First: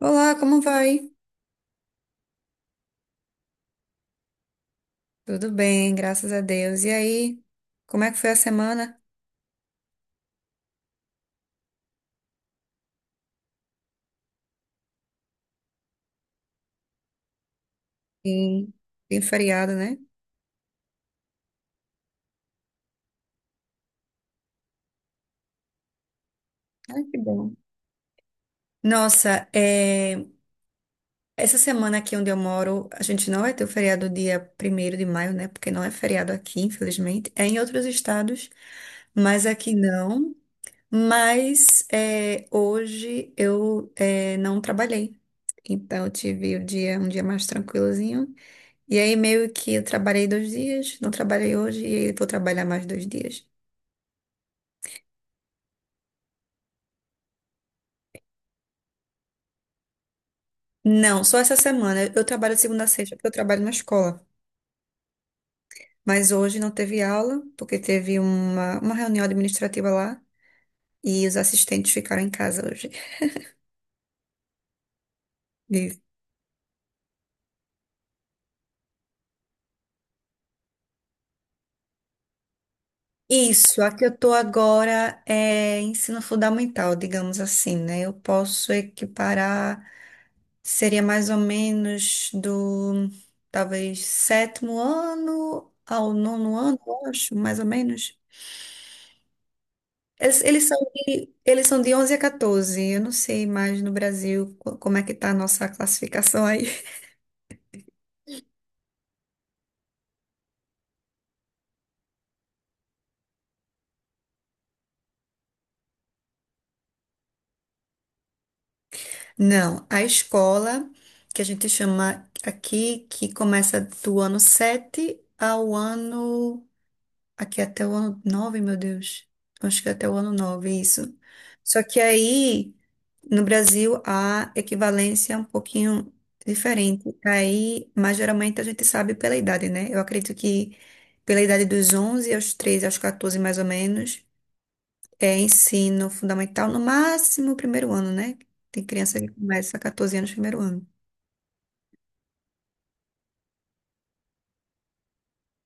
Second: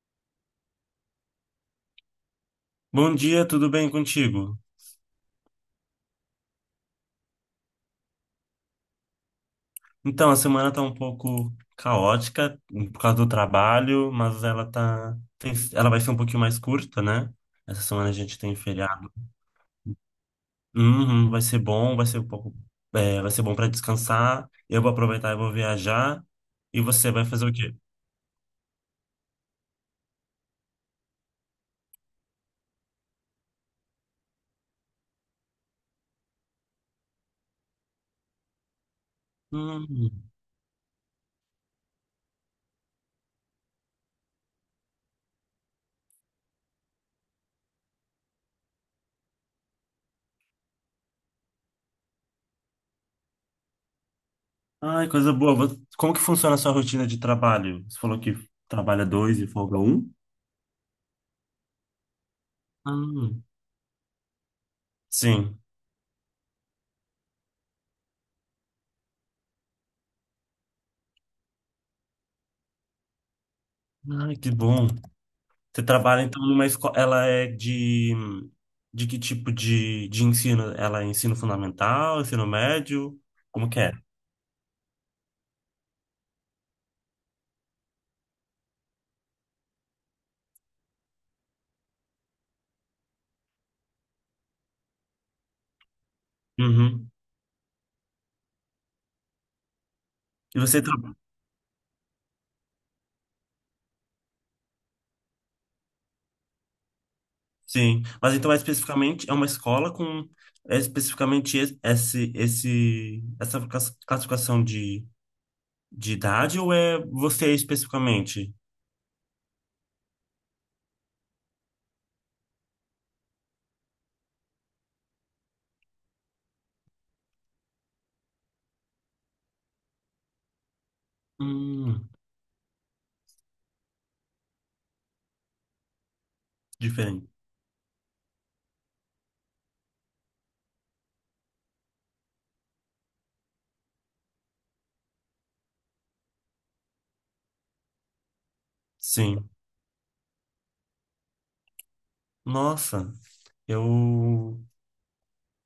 Olá, como vai? Bom dia, tudo bem contigo? Tudo bem, graças a Deus. E aí, como é que foi a semana? Então, a semana tá um pouco caótica por causa do trabalho, mas ela ela vai ser um pouquinho mais curta, né? Essa semana a gente tem Sim, feriado. tem feriado, né? Uhum, vai ser bom, vai ser um pouco, vai ser bom para descansar. Eu vou aproveitar e vou viajar. E Ai, você que vai fazer o bom. quê? Nossa, é, essa semana aqui onde eu moro, a gente não vai ter o feriado dia primeiro de maio, né? Porque não é feriado aqui, infelizmente. É em outros estados, mas aqui Hum, não. Mas é, hoje eu é, não trabalhei. Então eu tive um dia mais tranquilozinho. E aí meio que eu trabalhei dois dias, não trabalhei hoje e aí vou trabalhar mais dois dias. ai, coisa boa. Como que funciona a sua rotina de trabalho? Você falou que trabalha dois e folga um? Não, só essa semana. Eu trabalho de segunda a sexta porque eu Hum, trabalho na escola. sim. Mas hoje não teve aula porque teve uma reunião administrativa lá e os assistentes ficaram em casa hoje. Ai, que bom. Você E trabalha então numa escola. Ela é de. De que tipo de ensino? Ela é ensino fundamental, ensino médio? Como que isso, é? aqui eu tô agora é ensino fundamental, digamos assim, né? Eu posso equiparar. Seria mais ou menos do, talvez, sétimo ano ao nono ano, eu Uhum. acho, mais ou menos. Eles, E eles são você trabalha. de, eles são de 11 a 14. Eu não sei mais no Brasil como é que tá a nossa classificação aí. Sim. Mas então é especificamente. É uma escola com. É especificamente essa classificação de idade ou é você especificamente? Não, a escola, que a gente chama aqui, que começa do ano 7 ao ano. Aqui até o ano nove, meu Deus. Acho que é até o ano nove, isso. Só que Hum, aí. No Brasil, a equivalência é um pouquinho diferente. diferente. Aí, mas geralmente a gente sabe pela idade, né? Eu acredito que pela idade dos 11 aos 13, aos 14 mais ou menos, é ensino fundamental, no máximo o primeiro ano, né? Tem criança que Sim. começa a 14 anos, primeiro ano. Nossa, eu.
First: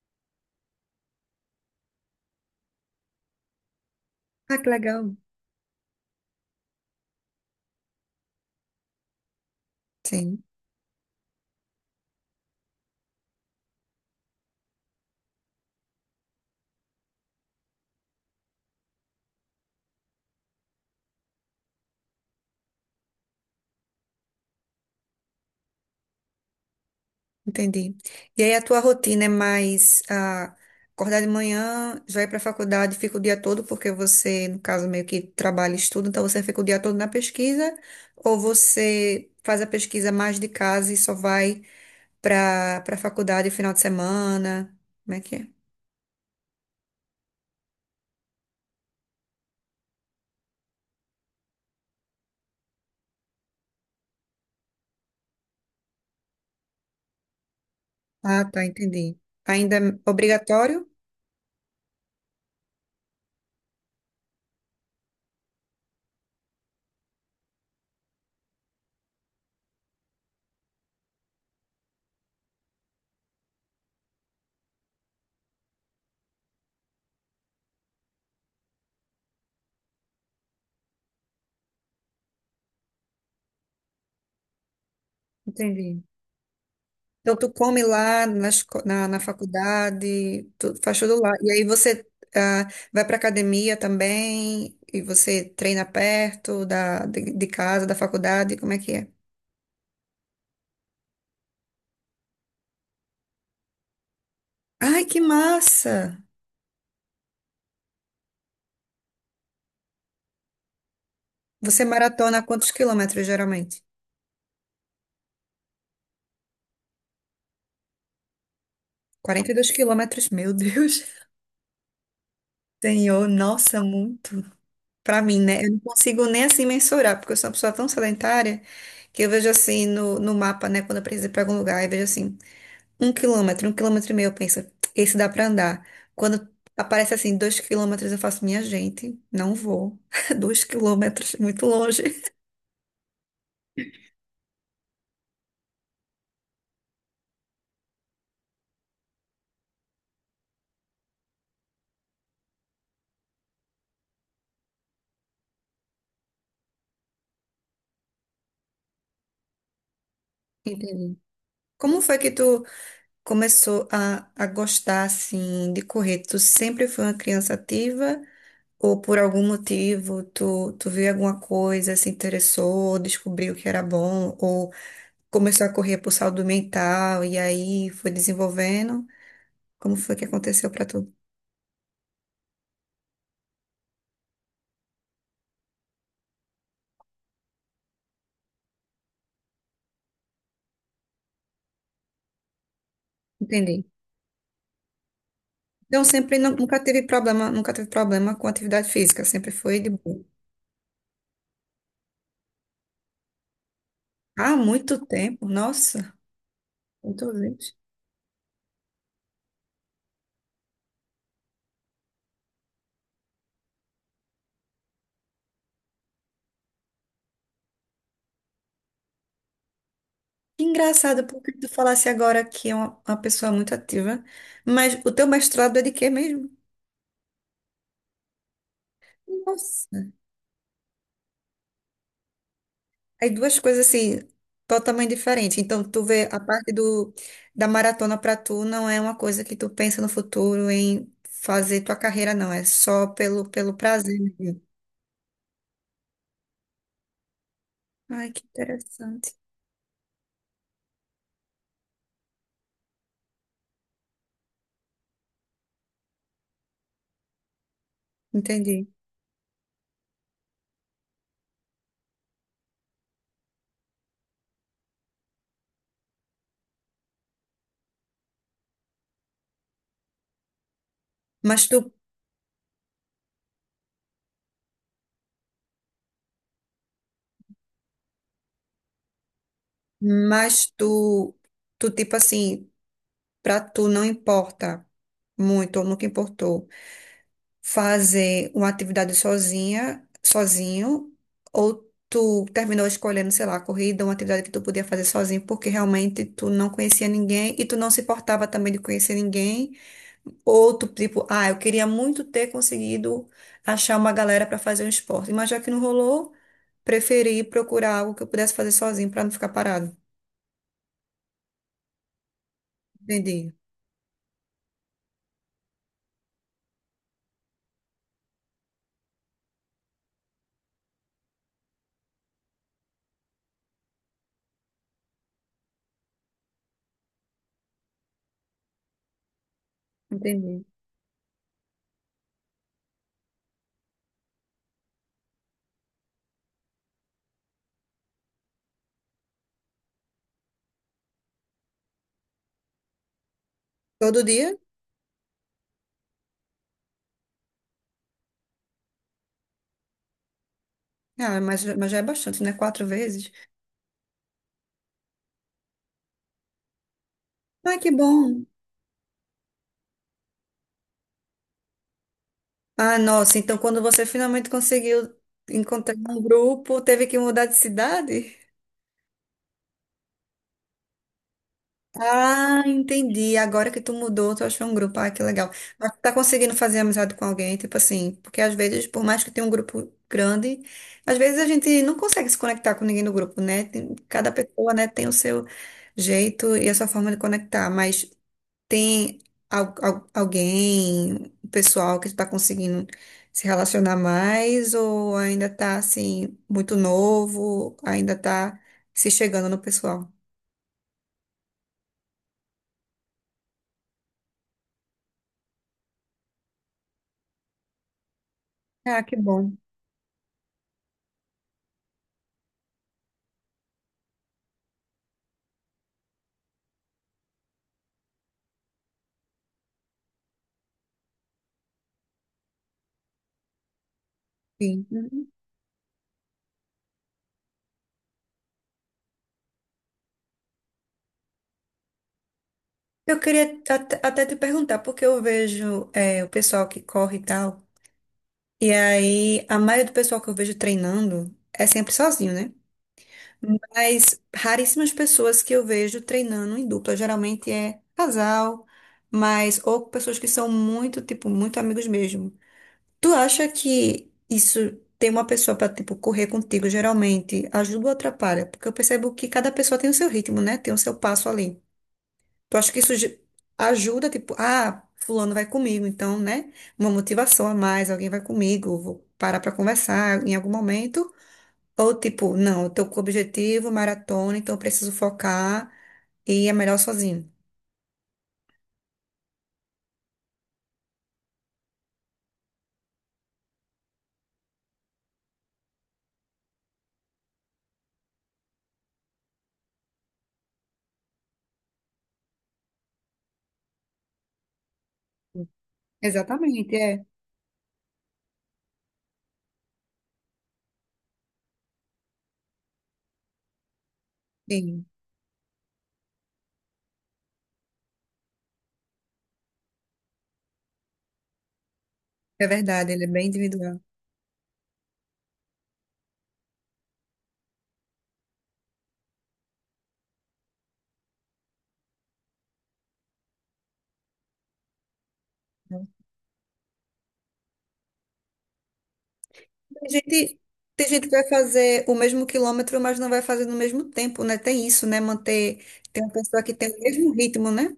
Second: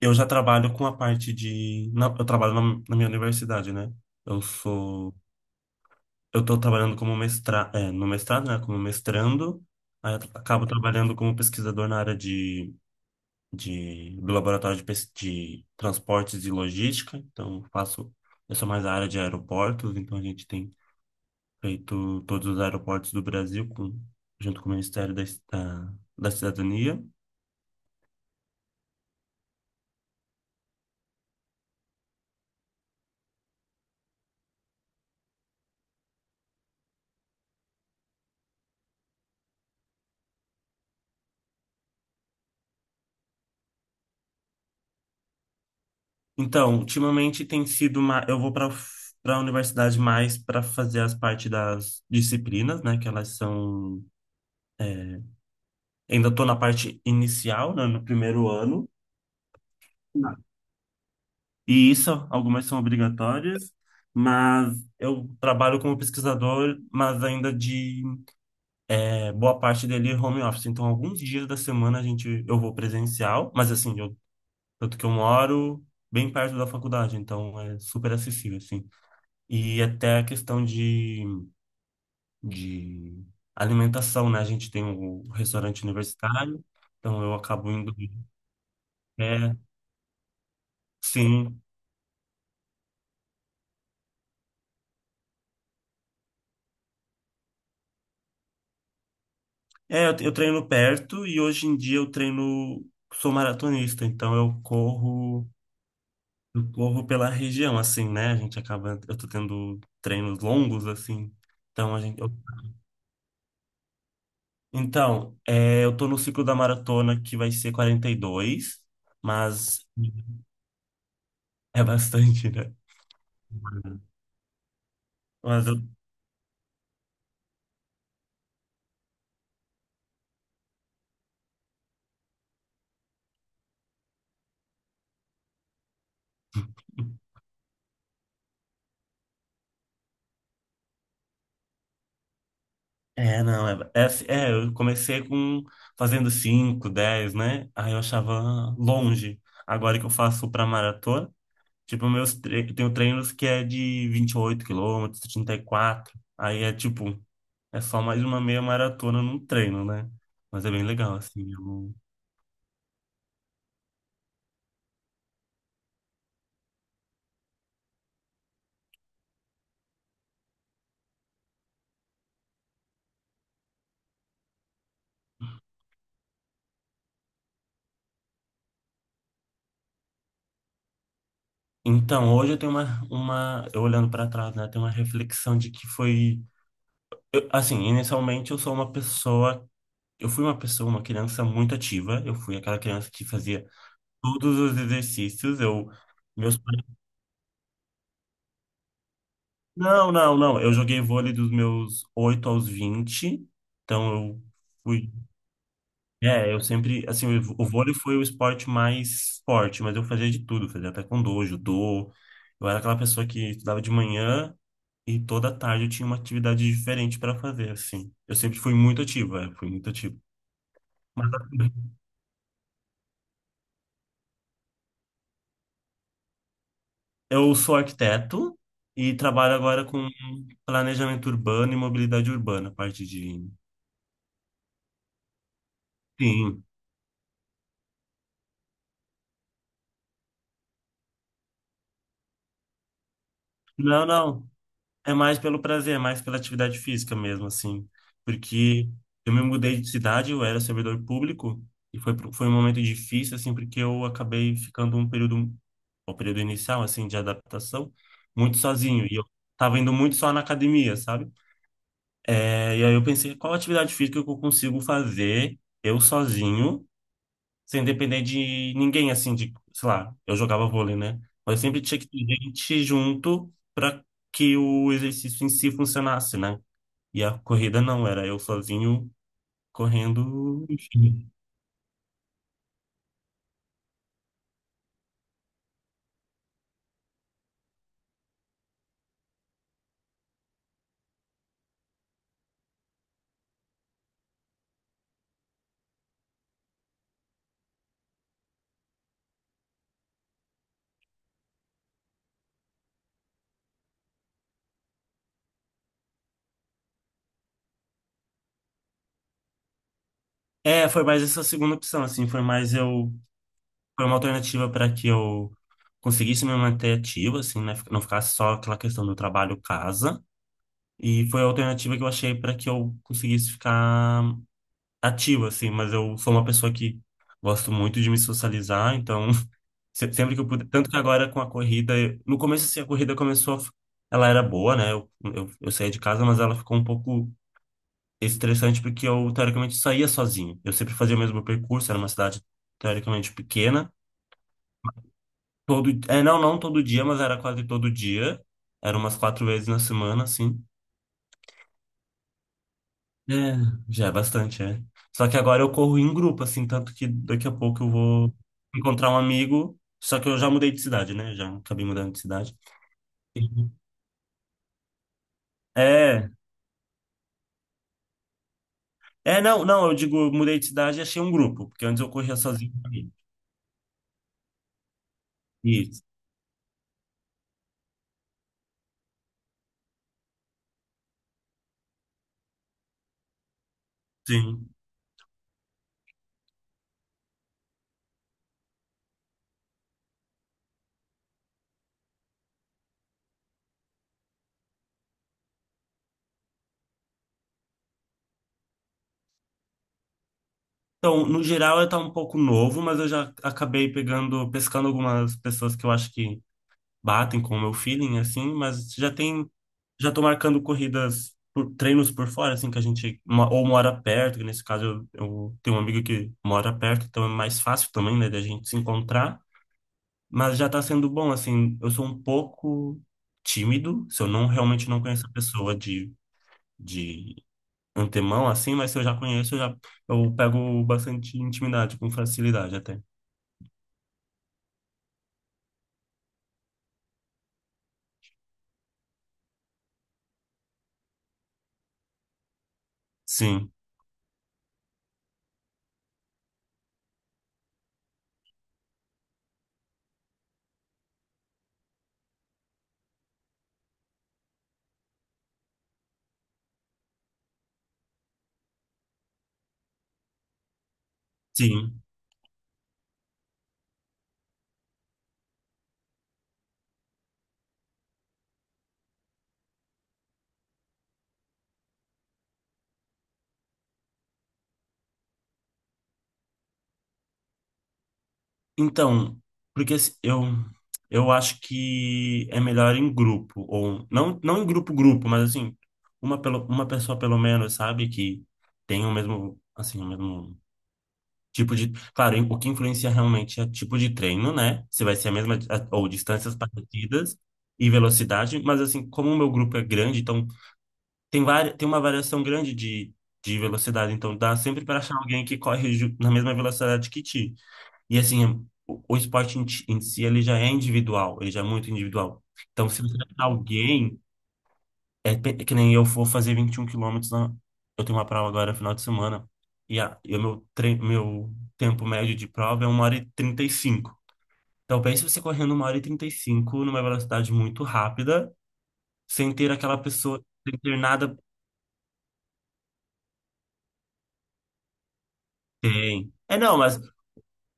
Eu já trabalho com a eu trabalho na minha universidade, né? Eu Ah, que sou. legal. Eu tô trabalhando como mestra, no mestrado, né? Como mestrando. Aí Sim. acabo trabalhando como pesquisador na área do laboratório de transportes e logística. Então, faço. Eu sou mais a área de aeroportos, então a gente tem feito todos os aeroportos do Brasil com, junto com o Ministério da, da Cidadania. Entendi. E aí a tua rotina é mais ah, acordar de manhã, já ir para a faculdade, fica o dia todo, porque você, no caso, meio que trabalha e estuda, então você fica o dia todo na pesquisa, ou você faz a pesquisa mais de casa e só vai para a faculdade final de semana? Como é que é? Então, ultimamente tem sido uma. Eu vou para a universidade mais para fazer as partes das disciplinas, né? Que elas são. É, ainda estou na parte inicial, né, no Ah, primeiro tá, ano. entendi. Ainda é obrigatório? E isso, algumas são obrigatórias, mas eu trabalho como pesquisador, mas ainda boa parte dele home office. Então, alguns dias da semana a gente eu vou presencial, mas assim, eu, tanto que eu moro bem perto da faculdade, então é super acessível, assim. E até a questão de alimentação, né? A gente tem o restaurante Entendi. universitário, então eu Então, tu acabo come indo. lá na É, faculdade, tu faz tudo lá. E sim. aí você ah, vai para academia também, e você treina perto de casa, da faculdade, como é que é? É, eu treino perto e hoje em dia eu treino, sou maratonista, então eu Ai, que corro, massa! eu corro pela região, assim, né? A gente acaba, eu tô tendo treinos longos, assim. Você Então, a gente, eu- maratona quantos quilômetros, geralmente? então, é, eu tô no ciclo da maratona que vai ser 42, 42 mas quilômetros, meu Deus. é bastante, né? Senhor, nossa, muito. Pra mim, né? Mas Eu eu não consigo nem assim mensurar, porque eu sou uma pessoa tão sedentária que eu vejo assim no mapa, né? Quando eu preciso ir pra algum lugar, eu vejo assim. Um quilômetro e meio, eu penso, esse dá pra andar. Quando aparece assim, dois quilômetros, eu faço, minha gente, não vou. Dois quilômetros, muito longe. É, não, é, é, assim- é, eu comecei com fazendo 5, 10 né? Aí eu achava longe. Agora que eu faço pra maratona, tipo, meus tre eu tenho treinos que é de 28 quilômetros, 34. Aí é tipo, é só mais uma meia maratona num treino, né? Mas é bem legal, Entendi. assim. Como foi que tu começou a gostar, assim, de correr? Tu sempre foi uma criança ativa? Ou por algum motivo, tu viu alguma coisa, se interessou, descobriu que era bom? Ou começou a correr por saúde mental e aí foi desenvolvendo? Como foi que aconteceu pra tu? Então, hoje eu tenho eu olhando pra trás, né? Tenho uma reflexão de que assim, inicialmente eu fui uma pessoa, uma criança muito ativa. Eu fui aquela criança que fazia Entendi. todos os exercícios. Então, sempre nu- Meus pais, nunca teve problema, nunca teve problema com atividade física, sempre foi de não, boa. não, não. Eu joguei vôlei dos meus 8 aos 20. Então eu Há muito fui. tempo, nossa, É, eu sempre, assim, muito o gente. vôlei foi o esporte mais forte, mas eu fazia de tudo, fazia taekwondo, judô. Eu era aquela pessoa que estudava de manhã e toda tarde eu tinha uma atividade diferente para fazer, assim. Eu sempre fui muito ativo, fui muito ativo. Que engraçado, Mas porque tu assim, falasse agora que é uma pessoa muito ativa, mas o teu mestrado é de quê mesmo? eu sou arquiteto e trabalho agora com Nossa, planejamento urbano e mobilidade urbana, parte aí de. duas coisas assim, totalmente diferentes. Então, tu vê a Sim. parte do, da maratona pra tu não é uma coisa que tu pensa no futuro em fazer tua carreira, não, é só pelo Não, prazer não. mesmo. É mais pelo prazer, é mais pela atividade física mesmo, assim. Ai, que Porque eu interessante. me mudei de cidade, eu era servidor público, e foi um momento difícil, assim, porque eu acabei ficando um período, o período inicial, assim, de adaptação, muito Entendi. sozinho. E eu tava indo muito só na academia, sabe? E aí eu pensei, qual atividade física que eu consigo fazer eu sozinho, sem depender de ninguém, assim, de, sei lá, eu jogava vôlei, né? Mas Mas tu sempre tinha que ter gente junto para que o exercício em si funcionasse, né? E a corrida não, era eu sozinho correndo, Mas enfim. tu, tu tipo assim, pra tu não importa muito, ou nunca importou, fazer uma atividade sozinha, sozinho, ou tu terminou escolhendo, sei lá, corrida, uma atividade que tu podia fazer sozinho, porque realmente tu não conhecia ninguém e tu não se importava também de conhecer ninguém, ou tu tipo, ah, eu queria muito ter conseguido achar uma galera pra fazer um esporte, mas já que não rolou, preferi procurar algo que eu pudesse fazer sozinho pra não ficar parado. Foi mais essa segunda opção, assim, foi mais eu. Entendi, Foi uma alternativa para que eu conseguisse me manter ativo, assim, né? Não ficasse só aquela questão do trabalho-casa. E foi a alternativa que eu achei para que eu conseguisse ficar ativo, assim, mas eu sou uma pessoa que gosto muito de me socializar, então sempre que eu entendi. puder. Tanto que agora com a corrida, no começo, assim, a corrida começou, a f- ela era boa, né? Eu saía de casa, mas ela ficou um pouco estressante porque eu, teoricamente, saía sozinho. Eu sempre fazia o mesmo percurso, era uma cidade teoricamente pequena. Todo dia? Não, não todo dia, mas era quase todo dia. Era umas quatro vezes na semana, assim. Ah, mas já é bastante, né? Quatro vezes. É, já é bastante, é. Só que agora eu corro em grupo, assim, tanto que daqui a Ai, pouco que eu vou bom. encontrar um amigo. Só que eu já mudei de cidade, né? Já acabei mudando de cidade. Ah, nossa, então Uhum. quando você finalmente conseguiu encontrar um É, grupo, teve que mudar de cidade? Não, não, eu digo, eu mudei de cidade e achei um grupo, porque antes eu corria Ah, sozinho também. entendi. Agora que tu mudou, tu achou um grupo. Ah, que legal. Mas tu Isso, tá conseguindo fazer amizade com alguém, tipo assim, porque às vezes, por mais que tenha um grupo grande, às vezes a gente não consegue se conectar com ninguém no grupo, né? Cada pessoa, sim. né, tem o seu jeito e a sua forma de conectar, mas tem alguém, o pessoal que está conseguindo se relacionar mais ou ainda está assim muito novo, ainda está se chegando no pessoal? Então, no geral, eu tá um pouco novo, mas eu já acabei pegando, pescando algumas pessoas que eu acho que batem com o meu feeling, assim, mas Ah, já que tem, bom. já tô marcando corridas, por, treinos por fora, assim, que a gente, ou mora perto, que nesse caso eu tenho um amigo que mora perto, então é mais fácil também, né, da gente se encontrar, mas já tá sendo bom, assim, eu sou um pouco tímido, se eu não, Sim. realmente não conheço Uhum. a pessoa de antemão, assim, mas se eu já conheço, eu pego bastante intimidade, com facilidade até. Eu queria até te perguntar, porque eu vejo é, o pessoal que corre e tal, e aí a maioria do pessoal que eu vejo treinando é sempre sozinho, né? Sim, Mas raríssimas pessoas que eu vejo treinando em dupla. Geralmente é casal, mas ou pessoas que são muito, tipo, muito amigos mesmo. Tu acha que isso ter uma pessoa pra, tipo, correr contigo, geralmente ajuda ou atrapalha? Porque eu percebo que cada pessoa tem o seu ritmo, né? Tem o seu passo ali. sim. Tu acha que isso ajuda, tipo, ah, fulano vai comigo, então, né? Uma motivação a mais, alguém vai comigo, vou parar pra conversar em algum momento. Ou tipo, não, eu tô com o objetivo, maratona, então eu preciso focar e é melhor sozinho. Então, porque assim, eu acho que é melhor em grupo, ou não, não em grupo, grupo, mas assim, uma, pelo, uma pessoa pelo menos, sabe, que tem o mesmo, assim, o mesmo tipo de. Claro, o que influencia realmente é tipo de treino, né? Se vai ser a mesma, ou distâncias Exatamente, é. parecidas e velocidade, mas assim, como o meu grupo é grande, então tem uma variação grande de velocidade, então dá sempre Sim, para achar alguém que corre na mesma velocidade que ti. E assim, o esporte em si, ele já é individual, ele já é muito individual. é Então, verdade, se ele é você bem achar individual. alguém, é que nem eu for fazer 21 quilômetros, eu tenho uma prova agora final de semana, e, e o meu tempo médio de prova é 1 hora e 35. Então, pense você correndo 1 hora e 35 numa velocidade muito rápida, sem ter Tem aquela gente, pessoa, sem tem ter gente que vai nada. fazer o mesmo quilômetro, mas não vai fazer no mesmo tempo, né? Tem isso, né? Manter, tem uma Tem. pessoa que tem Não, o mas mesmo ritmo, né?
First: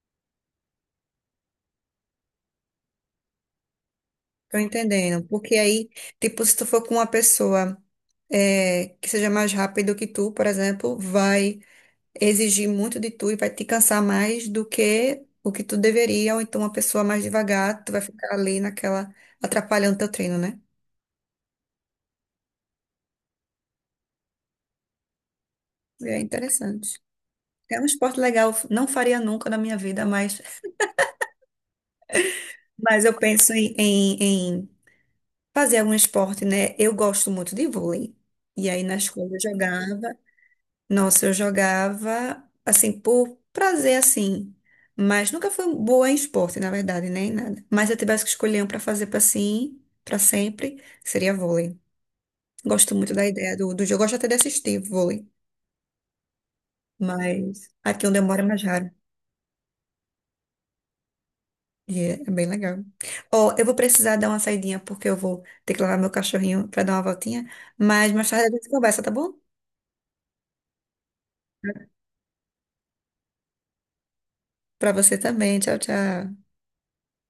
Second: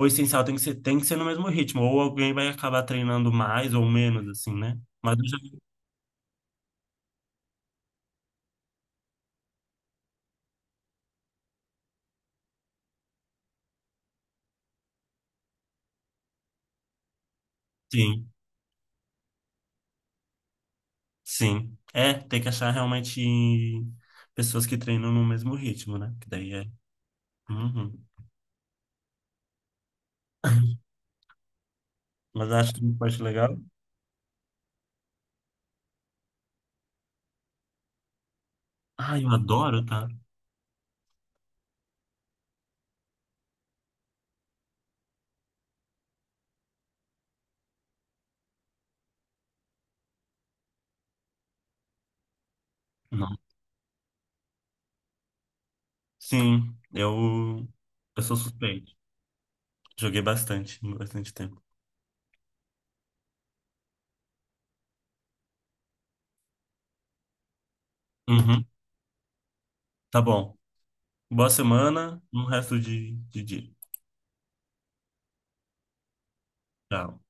o essencial tem que ser no mesmo ritmo, ou alguém vai acabar treinando mais ou menos, assim, Tô né? Mas entendendo. eu já. Porque aí, tipo, se tu for com uma pessoa é, que seja mais rápido que tu, por exemplo, vai exigir muito de tu e vai te cansar mais do que o que tu deveria, ou então uma pessoa mais devagar, tu vai Sim. ficar ali naquela, atrapalhando teu treino, né? Sim. Tem que achar realmente pessoas que treinam no mesmo ritmo, né? É Que daí é. interessante. É um Uhum. esporte legal, não faria nunca na minha vida, Mas acho que uma mas eu parte penso legal. em, em fazer algum esporte, né? Eu gosto muito de vôlei. E aí na Ah, escola eu eu adoro, tá? jogava. Nossa, eu jogava assim por prazer assim, mas nunca fui boa em esporte, na verdade, nem nada. Mas se eu tivesse que escolher um para fazer para sim, para sempre, seria vôlei. Gosto muito da Não. ideia do jogo, gosto até de assistir vôlei, Sim, mas eu, aqui onde eu eu sou moro é mais raro. suspeito. Joguei bastante, bastante tempo. E é bem legal. Ó, eu vou precisar dar uma saidinha porque eu vou ter que levar meu cachorrinho para dar uma voltinha, mas mais tarde a Uhum. gente conversa, tá bom? Tá bom. Boa semana, um resto de dia. Para você também. Tchau, tchau. Tchau.